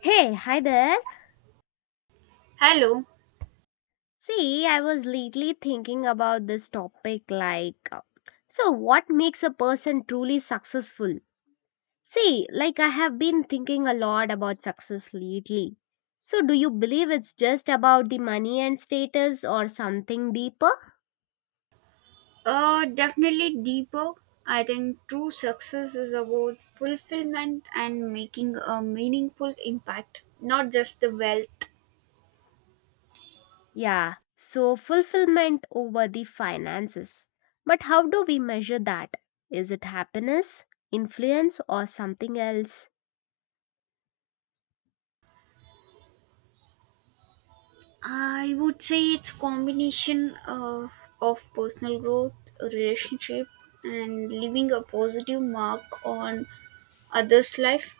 Hey, hi there. Hello. See, I was lately thinking about this topic like, so what makes a person truly successful? See, like I have been thinking a lot about success lately. So, do you believe it's just about the money and status or something deeper? Definitely deeper. I think true success is about fulfillment and making a meaningful impact, not just the wealth. Yeah, so fulfillment over the finances. But how do we measure that? Is it happiness, influence, or something else? I would say it's combination of personal growth, relationship, and leaving a positive mark on others' life.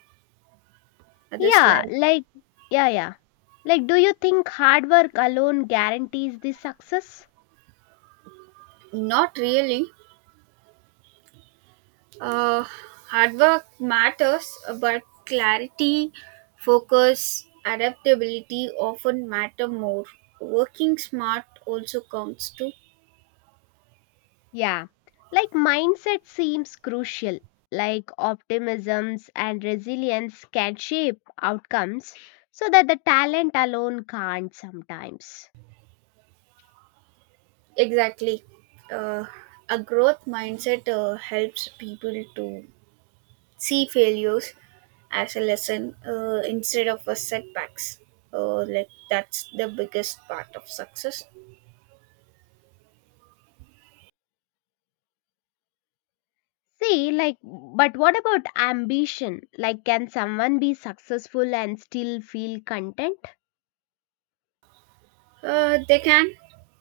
Others' Yeah, life. like, yeah, yeah. Like, do you think hard work alone guarantees the success? Not really. Uh, Hard work matters, but clarity, focus, adaptability often matter more. Working smart also counts too. Yeah. Like, mindset seems crucial. Like, optimisms and resilience can shape outcomes so that the talent alone can't sometimes. Exactly. Uh, a growth mindset helps people to see failures as a lesson instead of a setbacks. Like that's the biggest part of success. See, like, but what about ambition? Like, can someone be successful and still feel content? They can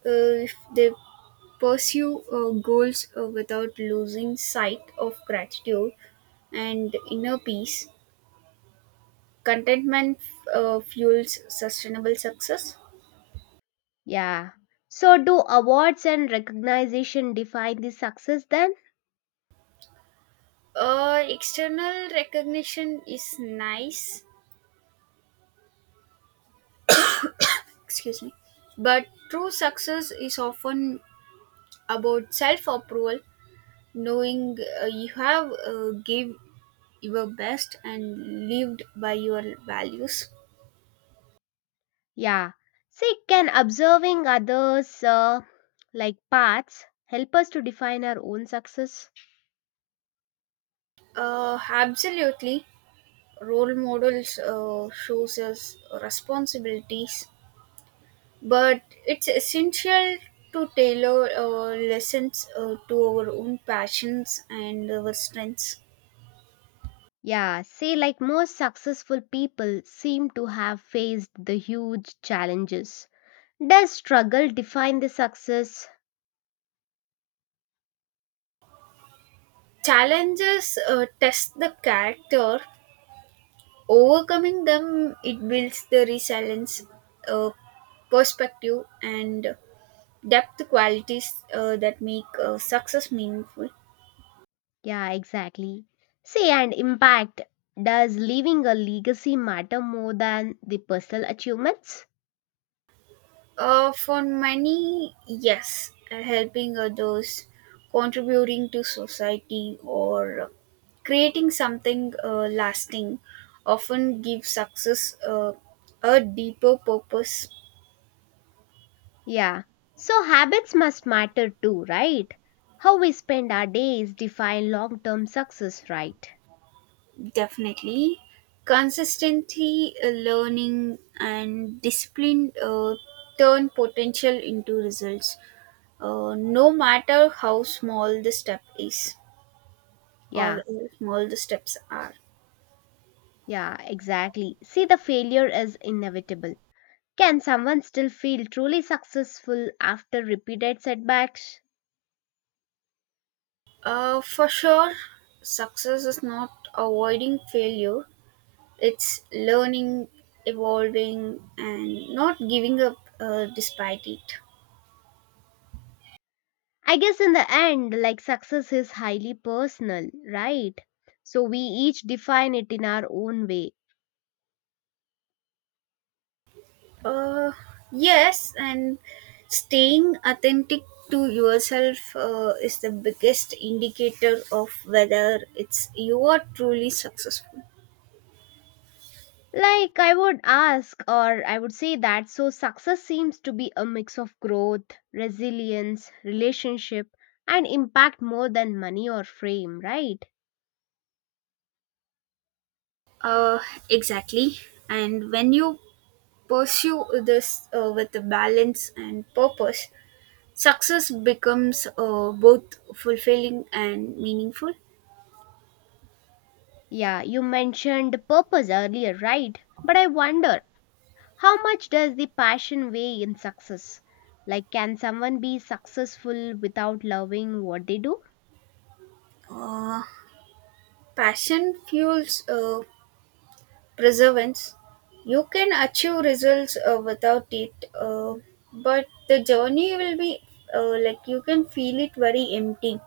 if they pursue goals without losing sight of gratitude and inner peace. Contentment fuels sustainable success. Yeah. So, do awards and recognition define the success then? External recognition is nice, excuse me, but true success is often about self approval, knowing you have give your best and lived by your values. Yeah. See, can observing others like paths help us to define our own success? Absolutely. Role models shows us responsibilities, but it's essential to tailor lessons to our own passions and our strengths. Yeah, see, like most successful people seem to have faced the huge challenges. Does struggle define the success? Challenges test the character. Overcoming them, it builds the resilience, uh, perspective, and depth qualities that make success meaningful. Yeah, exactly. See, and impact. Does leaving a legacy matter more than the personal achievements? For many, yes, helping others, contributing to society, or creating something lasting often gives success a deeper purpose. Yeah. So habits must matter too, right? How we spend our days define long term success, right? Definitely, consistency, learning, and discipline turn potential into results. No matter how small the step is or Yeah, how small the steps are. yeah, exactly. See, the failure is inevitable. Can someone still feel truly successful after repeated setbacks? For sure, success is not avoiding failure, it's learning, evolving, and not giving up despite it. I guess in the end, like success is highly personal, right? So we each define it in our own way. Uh, yes, and staying authentic to yourself is the biggest indicator of whether it's you are truly successful. Like I would ask, or I would say that so success seems to be a mix of growth, resilience, relationship, and impact more than money or fame, right? Uh, exactly. And when you pursue this with a balance and purpose, success becomes both fulfilling and meaningful. Yeah, you mentioned purpose earlier, right? But I wonder, how much does the passion weigh in success? Like, can someone be successful without loving what they do? Uh, Passion fuels perseverance. You can achieve results without it, uh, but the journey will be like you can feel it very empty.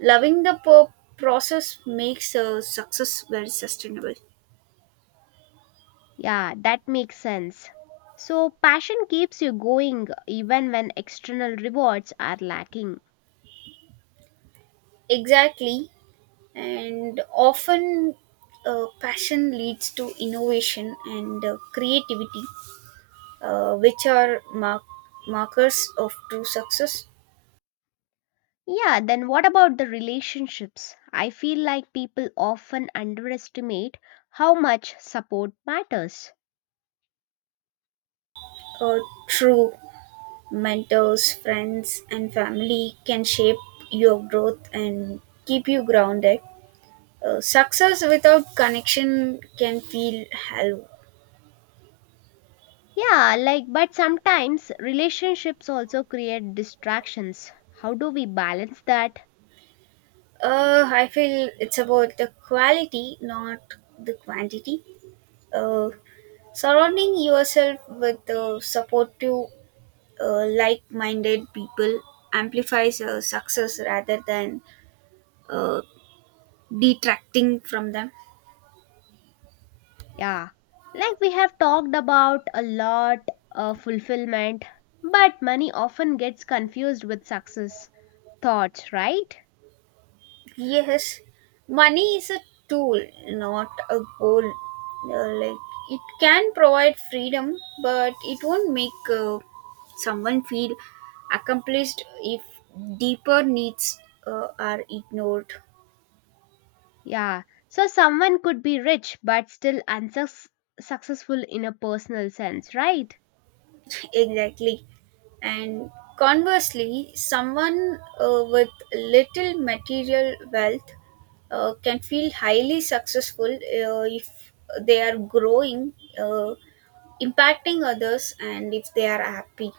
Loving the process makes success very sustainable. Yeah, that makes sense. So, passion keeps you going even when external rewards are lacking. Exactly, and often passion leads to innovation and creativity which are markers of true success. Yeah, then what about the relationships? I feel like people often underestimate how much support matters. Uh, True mentors, friends, and family can shape your growth and keep you grounded. Success without connection can feel hollow. Yeah, like, but sometimes relationships also create distractions. How do we balance that? I feel it's about the quality, not the quantity. Uh, Surrounding yourself with supportive, like minded people amplifies success rather than uh, detracting from them. Yeah, like we have talked about a lot of fulfillment, but money often gets confused with success. Thoughts, right? Yes, money is a tool, not a goal. Like it can provide freedom, but it won't make someone feel accomplished if deeper needs are ignored. Yeah. So someone could be rich but still unsuccessful in a personal sense, right? Exactly. And conversely, someone with little material wealth can feel highly successful if they are growing, uh, impacting others, and if they are happy.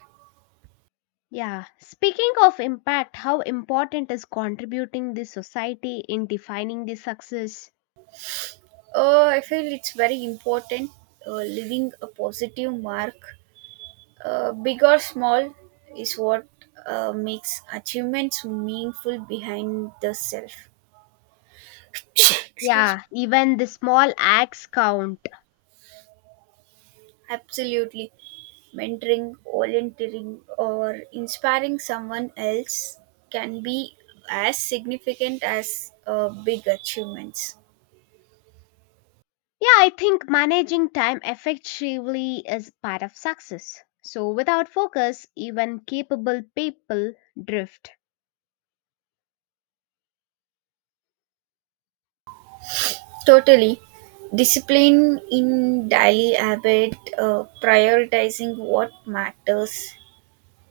Yeah. Speaking of impact, how important is contributing the society in defining the success? I feel it's very important leaving a positive mark, big or small, is what makes achievements meaningful behind the self. Excuse Yeah, me. even the small acts count. Absolutely. Mentoring, volunteering, or inspiring someone else can be as significant as big achievements. Yeah, I think managing time effectively is part of success. So without focus, even capable people drift. Totally. Discipline in daily habit, prioritizing what matters,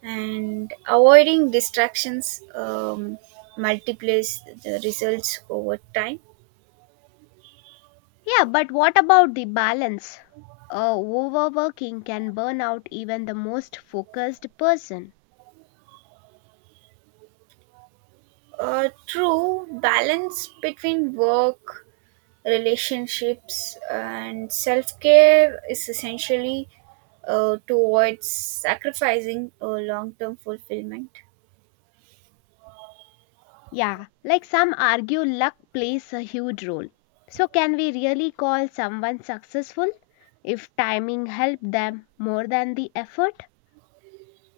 and avoiding distractions multiplies the results over time. Yeah, but what about the balance? Overworking can burn out even the most focused person. True balance between work, relationships, and self care is essentially towards sacrificing a long term fulfillment. Yeah, like some argue, luck plays a huge role. So, can we really call someone successful if timing helped them more than the effort?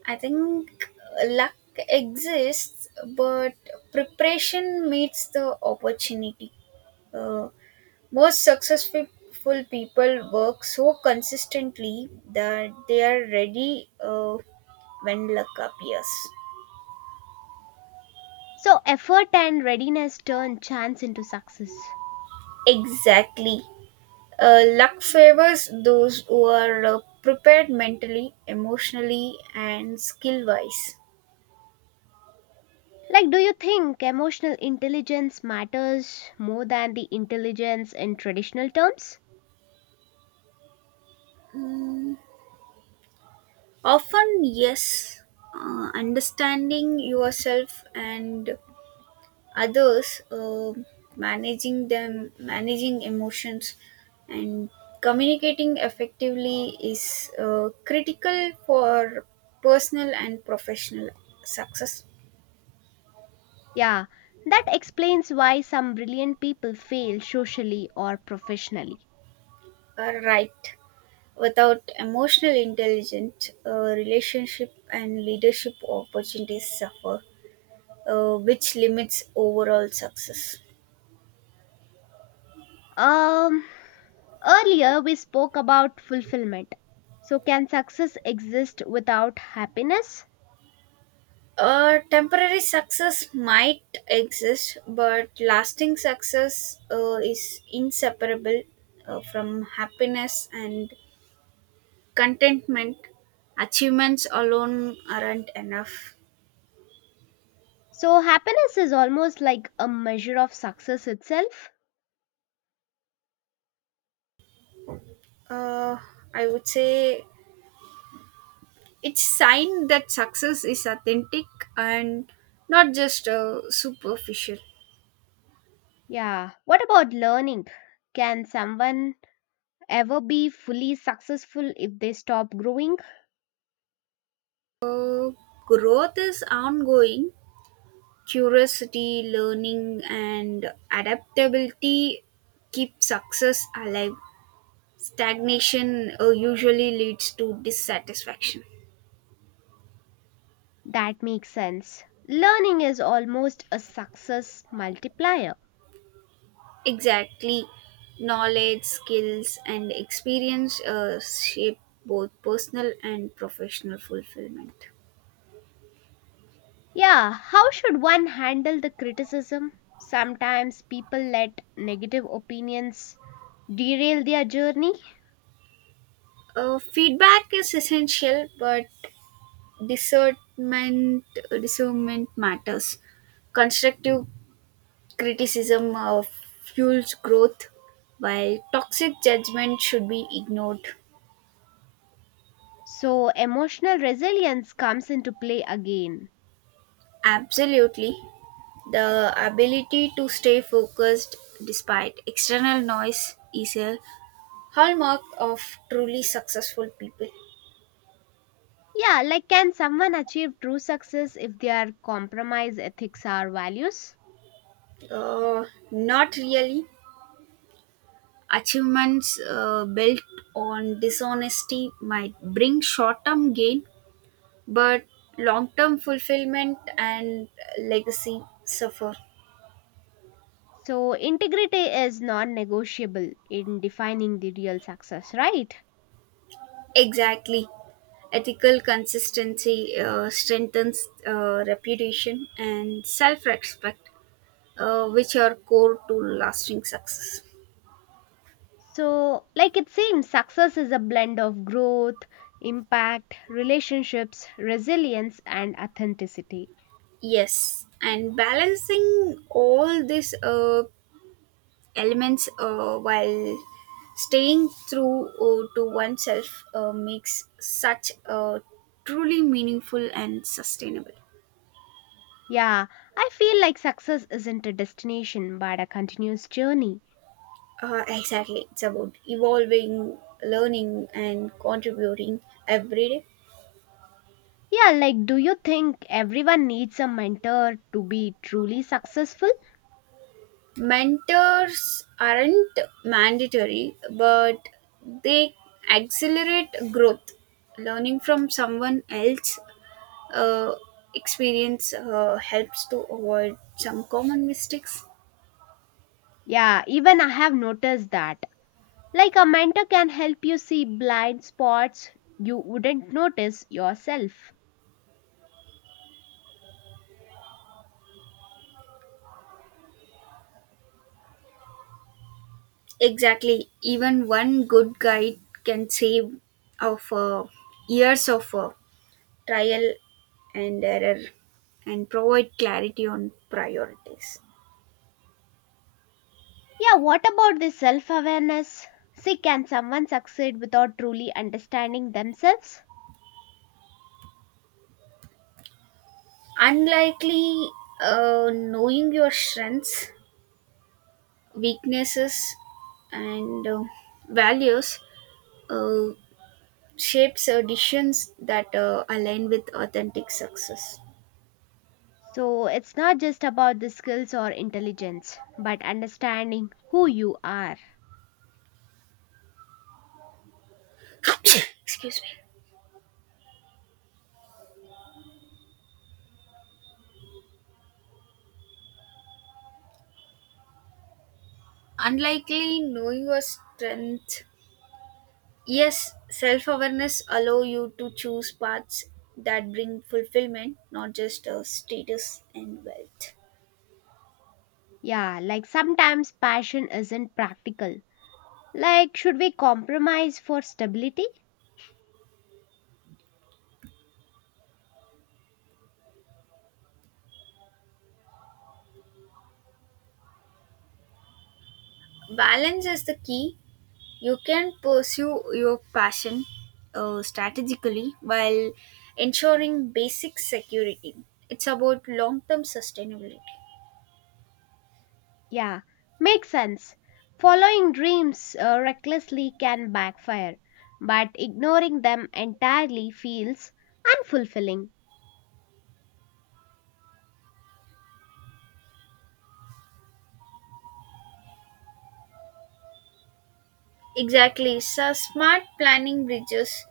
I think luck exists, but preparation meets the opportunity. Uh, Most successful people work so consistently that they are ready when luck appears. So, effort and readiness turn chance into success. Exactly. Luck favors those who are prepared mentally, emotionally, and skill wise. Like, do you think emotional intelligence matters more than the intelligence in traditional terms? Mm, Often, yes, understanding yourself and others, managing them, managing emotions, and communicating effectively is critical for personal and professional success. Yeah, that explains why some brilliant people fail socially or professionally. Right. Without emotional intelligence, relationship and leadership opportunities suffer, which limits overall success. Um, Earlier we spoke about fulfillment. So, can success exist without happiness? Temporary success might exist, but lasting success is inseparable from happiness and contentment. Achievements alone aren't enough. So, happiness is almost like a measure of success itself. Uh, I would say it's sign that success is authentic and not just superficial. Yeah, what about learning? Can someone ever be fully successful if they stop growing? Uh, Growth is ongoing. Curiosity, learning, and adaptability keep success alive. Stagnation usually leads to dissatisfaction. That makes sense. Learning is almost a success multiplier. Exactly. Knowledge, skills, and experience shape both personal and professional fulfillment. Yeah, how should one handle the criticism? Sometimes people let negative opinions derail their journey, Feedback is essential, but discernment discernment matters. Constructive criticism fuels growth, while toxic judgment should be ignored. so emotional resilience comes into play again. Absolutely, the ability to stay focused despite external noise is a hallmark of truly successful people. Yeah, like can someone achieve true success if they are compromise ethics or values? Uh, Not really. Achievements built on dishonesty might bring short term gain, but long term fulfillment and legacy suffer. So integrity is non-negotiable in defining the real success, right? Exactly. Ethical consistency strengthens reputation and self respect, which are core to lasting success. So, like it seems, success is a blend of growth, impact, relationships, resilience, and authenticity. Yes, and balancing all these elements while staying true to oneself makes such a truly meaningful and sustainable. Yeah, I feel like success isn't a destination but a continuous journey. Exactly. It's about evolving, learning, and contributing every day. Yeah, like, do you think everyone needs a mentor to be truly successful? Mentors aren't mandatory, but they accelerate growth. Learning from someone else' uh, experience helps to avoid some common mistakes. Yeah, even I have noticed that. Like, a mentor can help you see blind spots you wouldn't notice yourself. Exactly. Even one good guide can save of years of trial and error and provide clarity on priorities. Yeah, what about this self awareness? See, can someone succeed without truly understanding themselves? Unlikely knowing your strengths, weaknesses, and values uh, shapes decisions that align with authentic success. So, it's not just about the skills or intelligence, but understanding who you are. Excuse me. Unlikely knowing your strength. Yes, self awareness allow you to choose paths that bring fulfillment, not just status and wealth. Yeah, like sometimes passion isn't practical. Like, should we compromise for stability? Balance is the key. You can pursue your passion strategically while ensuring basic security. It's about long term sustainability. Yeah, makes sense. Following dreams recklessly can backfire, but ignoring them entirely feels unfulfilling. Exactly. So, smart planning bridges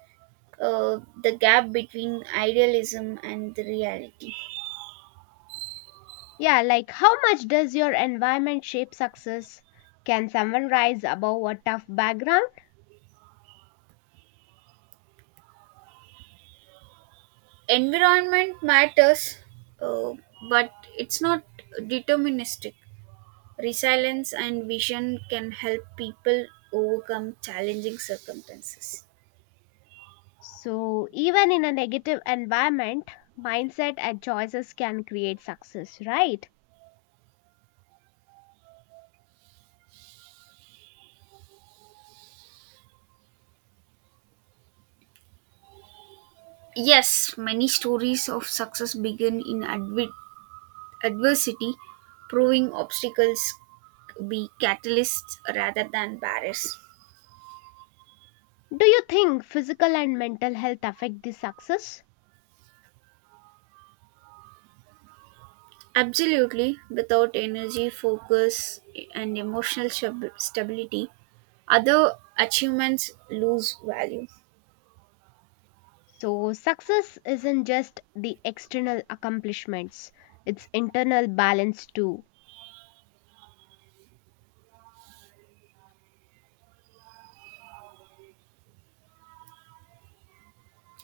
the gap between idealism and the reality. Yeah, like how much does your environment shape success? Can someone rise above a tough background? Environment matters, uh, but it's not deterministic. Resilience and vision can help people overcome challenging circumstances. So, even in a negative environment, mindset and choices can create success, right? Yes, many stories of success begin in adversity, proving obstacles be catalysts rather than barriers. Do you think physical and mental health affect the success? Absolutely, without energy, focus, and emotional stability, other achievements lose value. So, success isn't just the external accomplishments, it's internal balance too.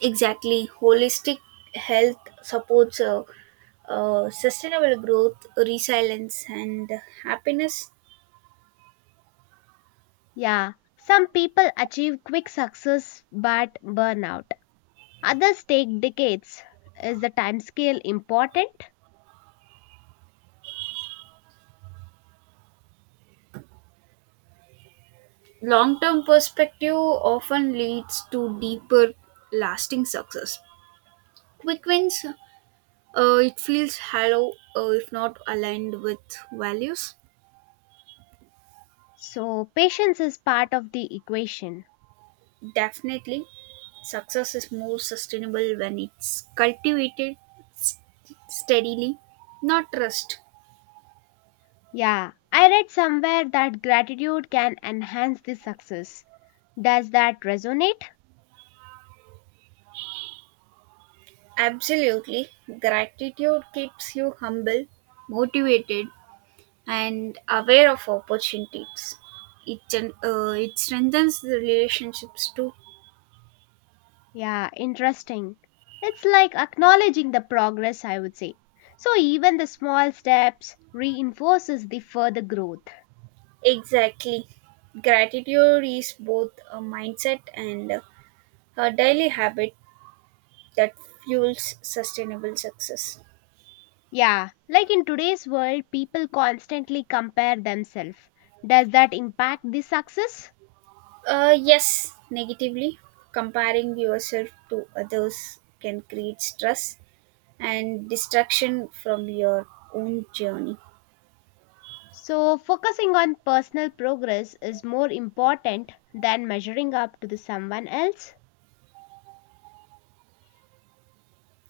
Exactly, holistic health supports sustainable growth, resilience, and happiness. Yeah, some people achieve quick success but burn out. Others take decades. Is the timescale important? Long term perspective often leads to deeper, lasting success. Quick wins, it feels hollow if not aligned with values. So, patience is part of the equation. Definitely, success is more sustainable when it's cultivated s- steadily, not rushed. Yeah, I read somewhere that gratitude can enhance the success. Does that resonate? Absolutely, gratitude keeps you humble, motivated, and aware of opportunities. It strengthens the relationships too. Yeah, interesting. It's like acknowledging the progress, I would say. So, even the small steps reinforces the further growth. Exactly. Gratitude is both a mindset and a daily habit that fuels sustainable success. Yeah, like in today's world, people constantly compare themselves. Does that impact the success? Yes, negatively, comparing yourself to others can create stress and distraction from your own journey. So, focusing on personal progress is more important than measuring up to the someone else.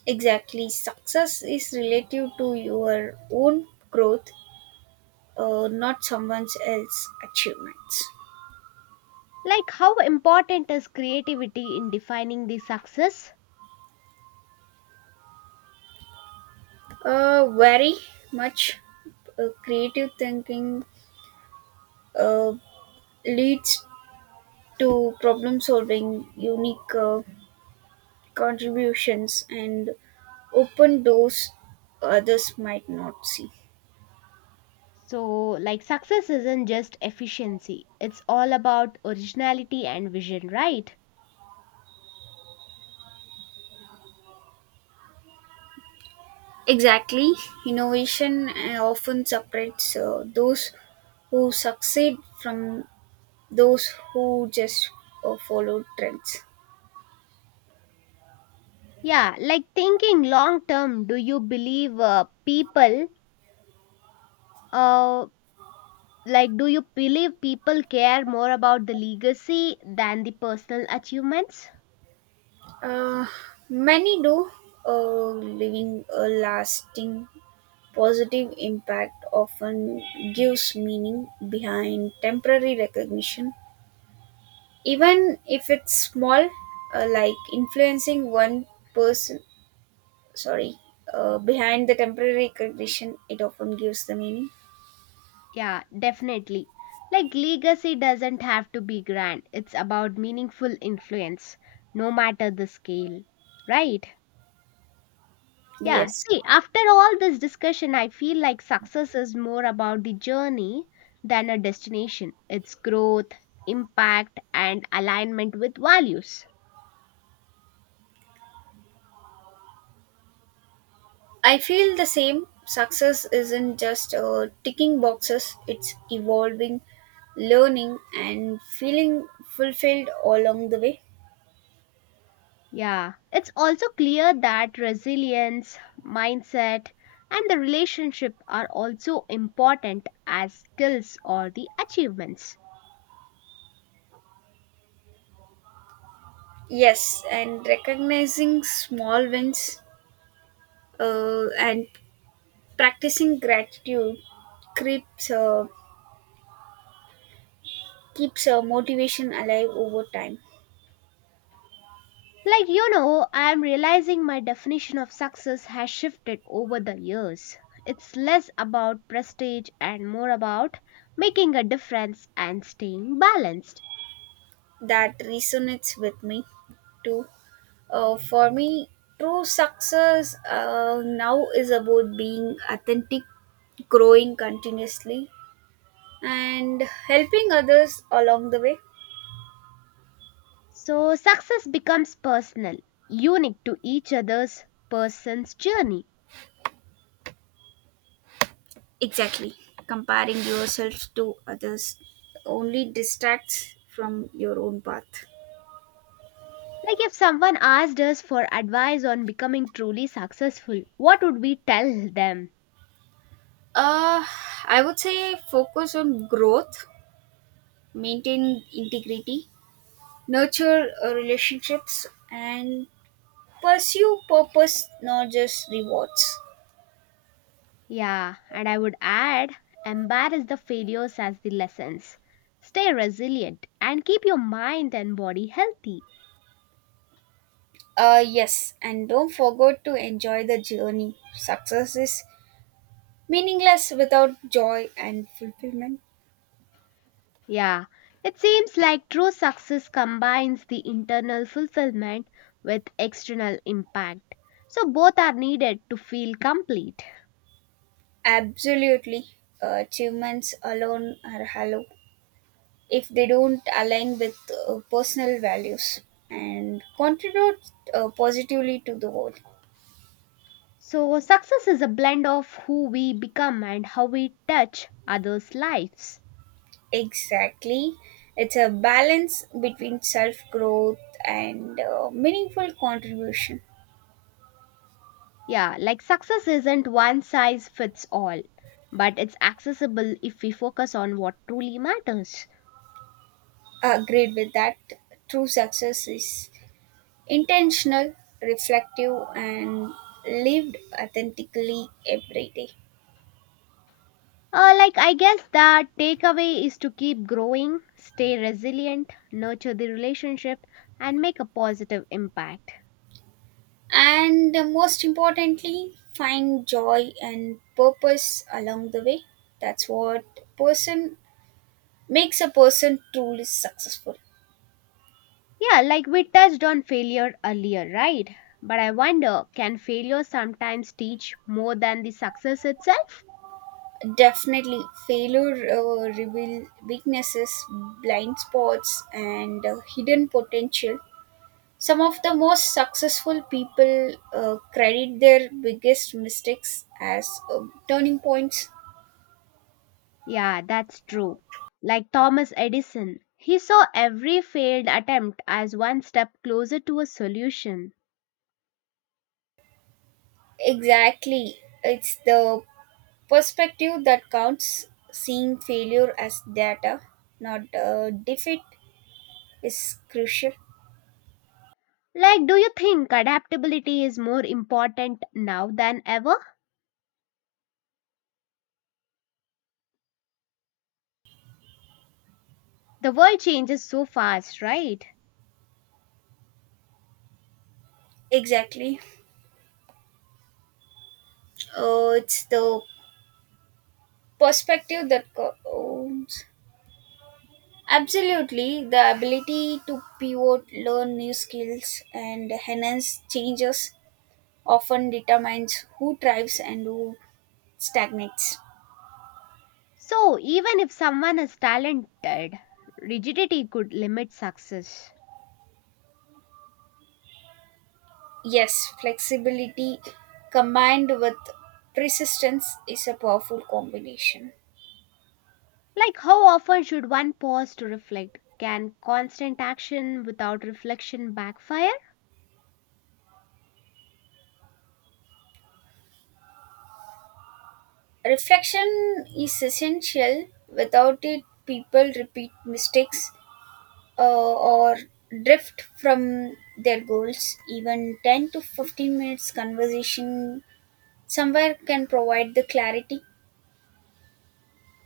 Exactly, success is relative to your own growth, not someone else's achievements. Like, how important is creativity in defining the success? Very much creative thinking uh, leads to problem solving, unique contributions, and open doors others might not see. So, like, success isn't just efficiency, it's all about originality and vision, right? Exactly, innovation often separates those who succeed from those who just follow trends. Yeah, like thinking long term, do you believe people uh, Like, do you believe people care more about the legacy than the personal achievements? Uh, Many do, leaving a lasting positive impact often gives meaning behind temporary recognition, even if it's small, like influencing one person. Sorry, behind the temporary recognition, it often gives the meaning. Yeah, definitely. Like, legacy doesn't have to be grand, it's about meaningful influence, no matter the scale. Right? Yeah, Yes, see, after all this discussion, I feel like success is more about the journey than a destination. It's growth, impact, and alignment with values. I feel the same. Success isn't just ticking boxes, it's evolving, learning, and feeling fulfilled all along the way. Yeah, it's also clear that resilience, mindset, and the relationship are also important as skills or the achievements. Yes, and recognizing small wins and practicing gratitude keeps uh, keeps motivation alive over time. Like, I'm realizing my definition of success has shifted over the years. It's less about prestige and more about making a difference and staying balanced. That resonates with me too. For me, true success now is about being authentic, growing continuously, and helping others along the way. So, success becomes personal, unique to each other's person's journey. Exactly. Comparing yourself to others only distracts from your own path. Like if someone asked us for advice on becoming truly successful, what would we tell them? Uh, I would say focus on growth, maintain integrity, nurture relationships, and pursue purpose, not just rewards. Yeah, and I would add embrace the failures as the lessons. Stay resilient and keep your mind and body healthy. Yes, and don't forget to enjoy the journey. Success is meaningless without joy and fulfillment. Yeah, it seems like true success combines the internal fulfillment with external impact. So both are needed to feel complete. Absolutely. Achievements alone are hollow if they don't align with personal values and contribute positively to the world. So success is a blend of who we become and how we touch others' lives. Exactly. It's a balance between self growth and meaningful contribution. Yeah, like success isn't one size fits all, but it's accessible if we focus on what truly matters. Agreed with that. True success is intentional, reflective, and lived authentically every day. Like, I guess the takeaway is to keep growing, stay resilient, nurture the relationship, and make a positive impact. And most importantly, find joy and purpose along the way. That's what person makes a person truly successful. Yeah, like we touched on failure earlier, right? But I wonder can failure sometimes teach more than the success itself? Definitely, failure reveal weaknesses, blind spots, and hidden potential. Some of the most successful people credit their biggest mistakes as turning points. Yeah, that's true. Like Thomas Edison, he saw every failed attempt as one step closer to a solution. Exactly, it's the perspective that counts. Seeing failure as data, not defeat, is crucial. Like, do you think adaptability is more important now than ever? The world changes so fast, right? Exactly, it's the perspective that counts. Absolutely, the ability to pivot, learn new skills, and enhance changes often determines who thrives and who stagnates. So, even if someone is talented, rigidity could limit success. Yes, flexibility combined with persistence is a powerful combination. Like, how often should one pause to reflect? Can constant action without reflection backfire? Reflection is essential. Without it, people repeat mistakes or drift from their goals. Even 10 to 15 minutes conversation somewhere can provide the clarity.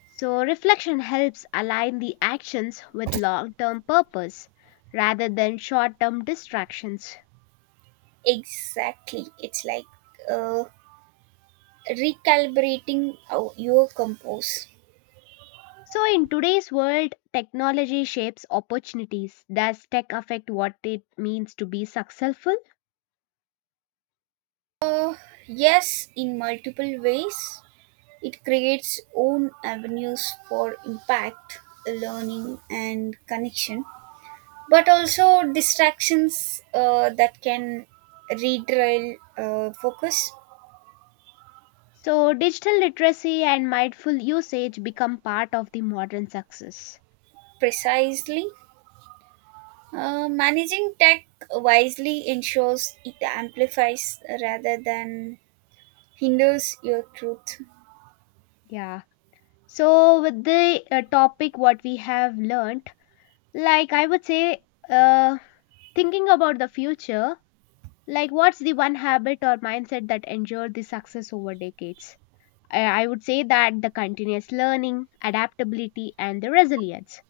So, reflection helps align the actions with long term purpose rather than short term distractions. Exactly, it's like uh, recalibrating your compose. So, in today's world, technology shapes opportunities. Does tech affect what it means to be successful? uh, yes, in multiple ways it creates own avenues for impact, learning, and connection, but also distractions that can rederail focus. So, digital literacy and mindful usage become part of the modern success. Precisely, managing tech wisely ensures it amplifies rather than hinders your truth. Yeah. So, with the topic, what we have learnt, like I would say, uh, thinking about the future. Like, what's the one habit or mindset that endured the success over decades? I would say that the continuous learning, adaptability, and the resilience.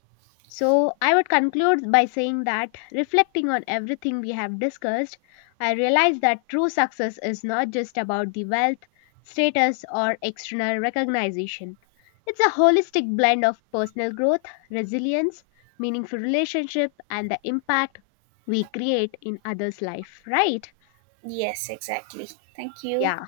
So, I would conclude by saying that reflecting on everything we have discussed, I realize that true success is not just about the wealth, status, or external recognition. It's a holistic blend of personal growth, resilience, meaningful relationship, and the impact we create in others' life, right? Yes, exactly. Thank you. Yeah.